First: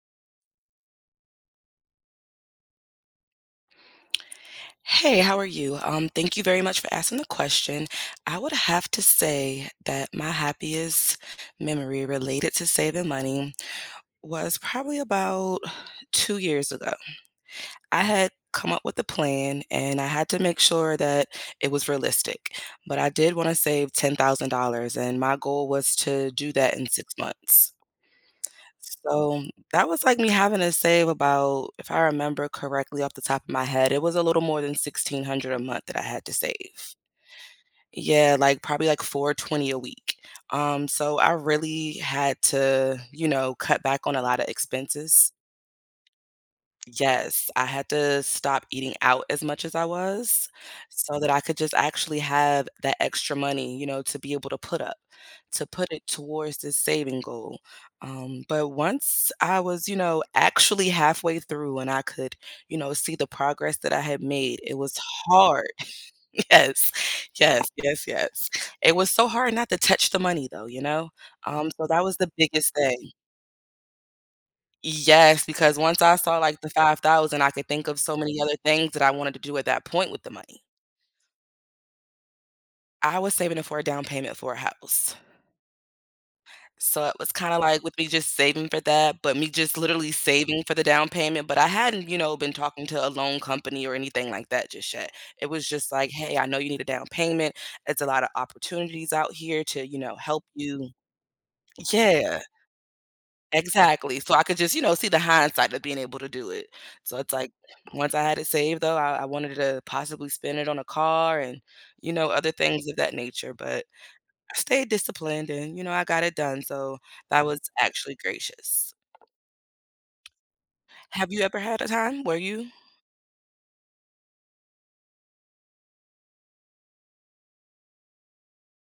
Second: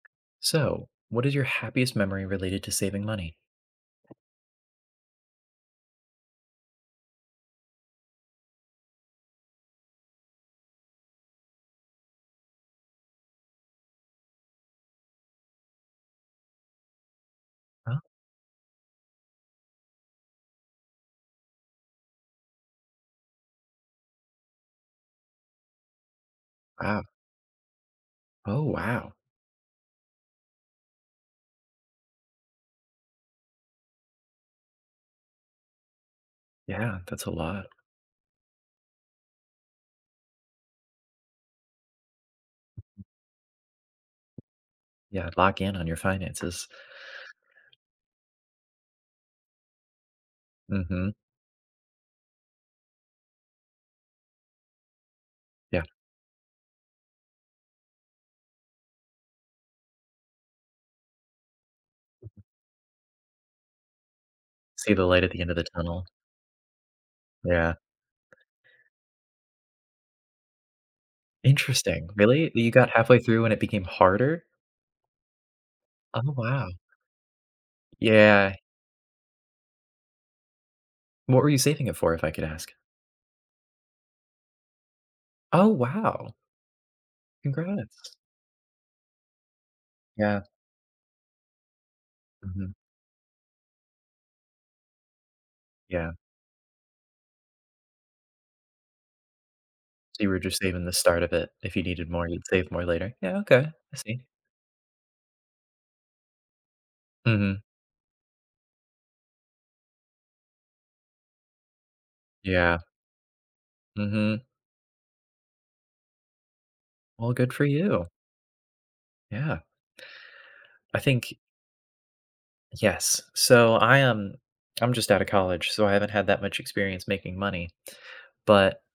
So, what is your happiest memory related to saving money? Hey, how are you? Um, thank you very much for asking the question. I would have to say that my happiest memory related to saving money was probably about 2 years ago. I Uh had come up with a plan and I had to make sure that it was realistic, but I did wanna save $10,000 and my goal was to do that in Ah. 6 months. Oh wow. So, that was like me having to save about, if I remember correctly off the top of my head, it was a little more than $1,600 a month that I had to save. Yeah, that's a lot. Yeah, like, probably, like, $420 a week. Um, so I really had to, you know, cut back on a lotta Yeah, expenses. lock in on your finances. Yes, I had to stop eating out as much as I was. Mhm. So that I could just actually have that extra money, you know, to be able to put up. To Yeah. put it towards the saving goal. Um, but once I was, you know, actually halfway through and I could, you know, see the progress that I had made, it See was the light at the end of the hard. tunnel. Yes, yes, Yeah. yes, yes. It was so hard not to touch the money though, you know? Um, so that Interesting. was the Really, you biggest got thing. halfway through and it became harder? Yes, because once I Oh saw, like, wow. the $5,000 I could think of so many Yeah. other things that I wanted to do at that point with the money. What were you saving it for, if I could ask? I was saving it for a down payment for a house. Oh wow. So it was kinda like with me Congrats. just saving for that, but me just literally Yeah. saving for the down payment, but I hadn't, you know, been Mhm. talking to a loan company or anything like that just yet. It was just like, Yeah. "Hey, I know you need a down payment, it's a lotta opportunities out here to, you know, So you were help just saving you." the start of it, if you needed more, Yeah. you'd save more later? Yeah, okay, I Exactly. see. So I could just, you know, see the hindsight of being able to do it. So it's like, Mhm. once I had it saved though, I I wanted to possibly spend it on a car and, you know, other Yeah. things of that nature, but Mhm I stayed disciplined and, you know, I got it done, so Well, that good was for you. actually gracious. Yeah. I Have think you ever had a time where you Yes. So I am I'm just outta college, so I haven't had that much experience making money, but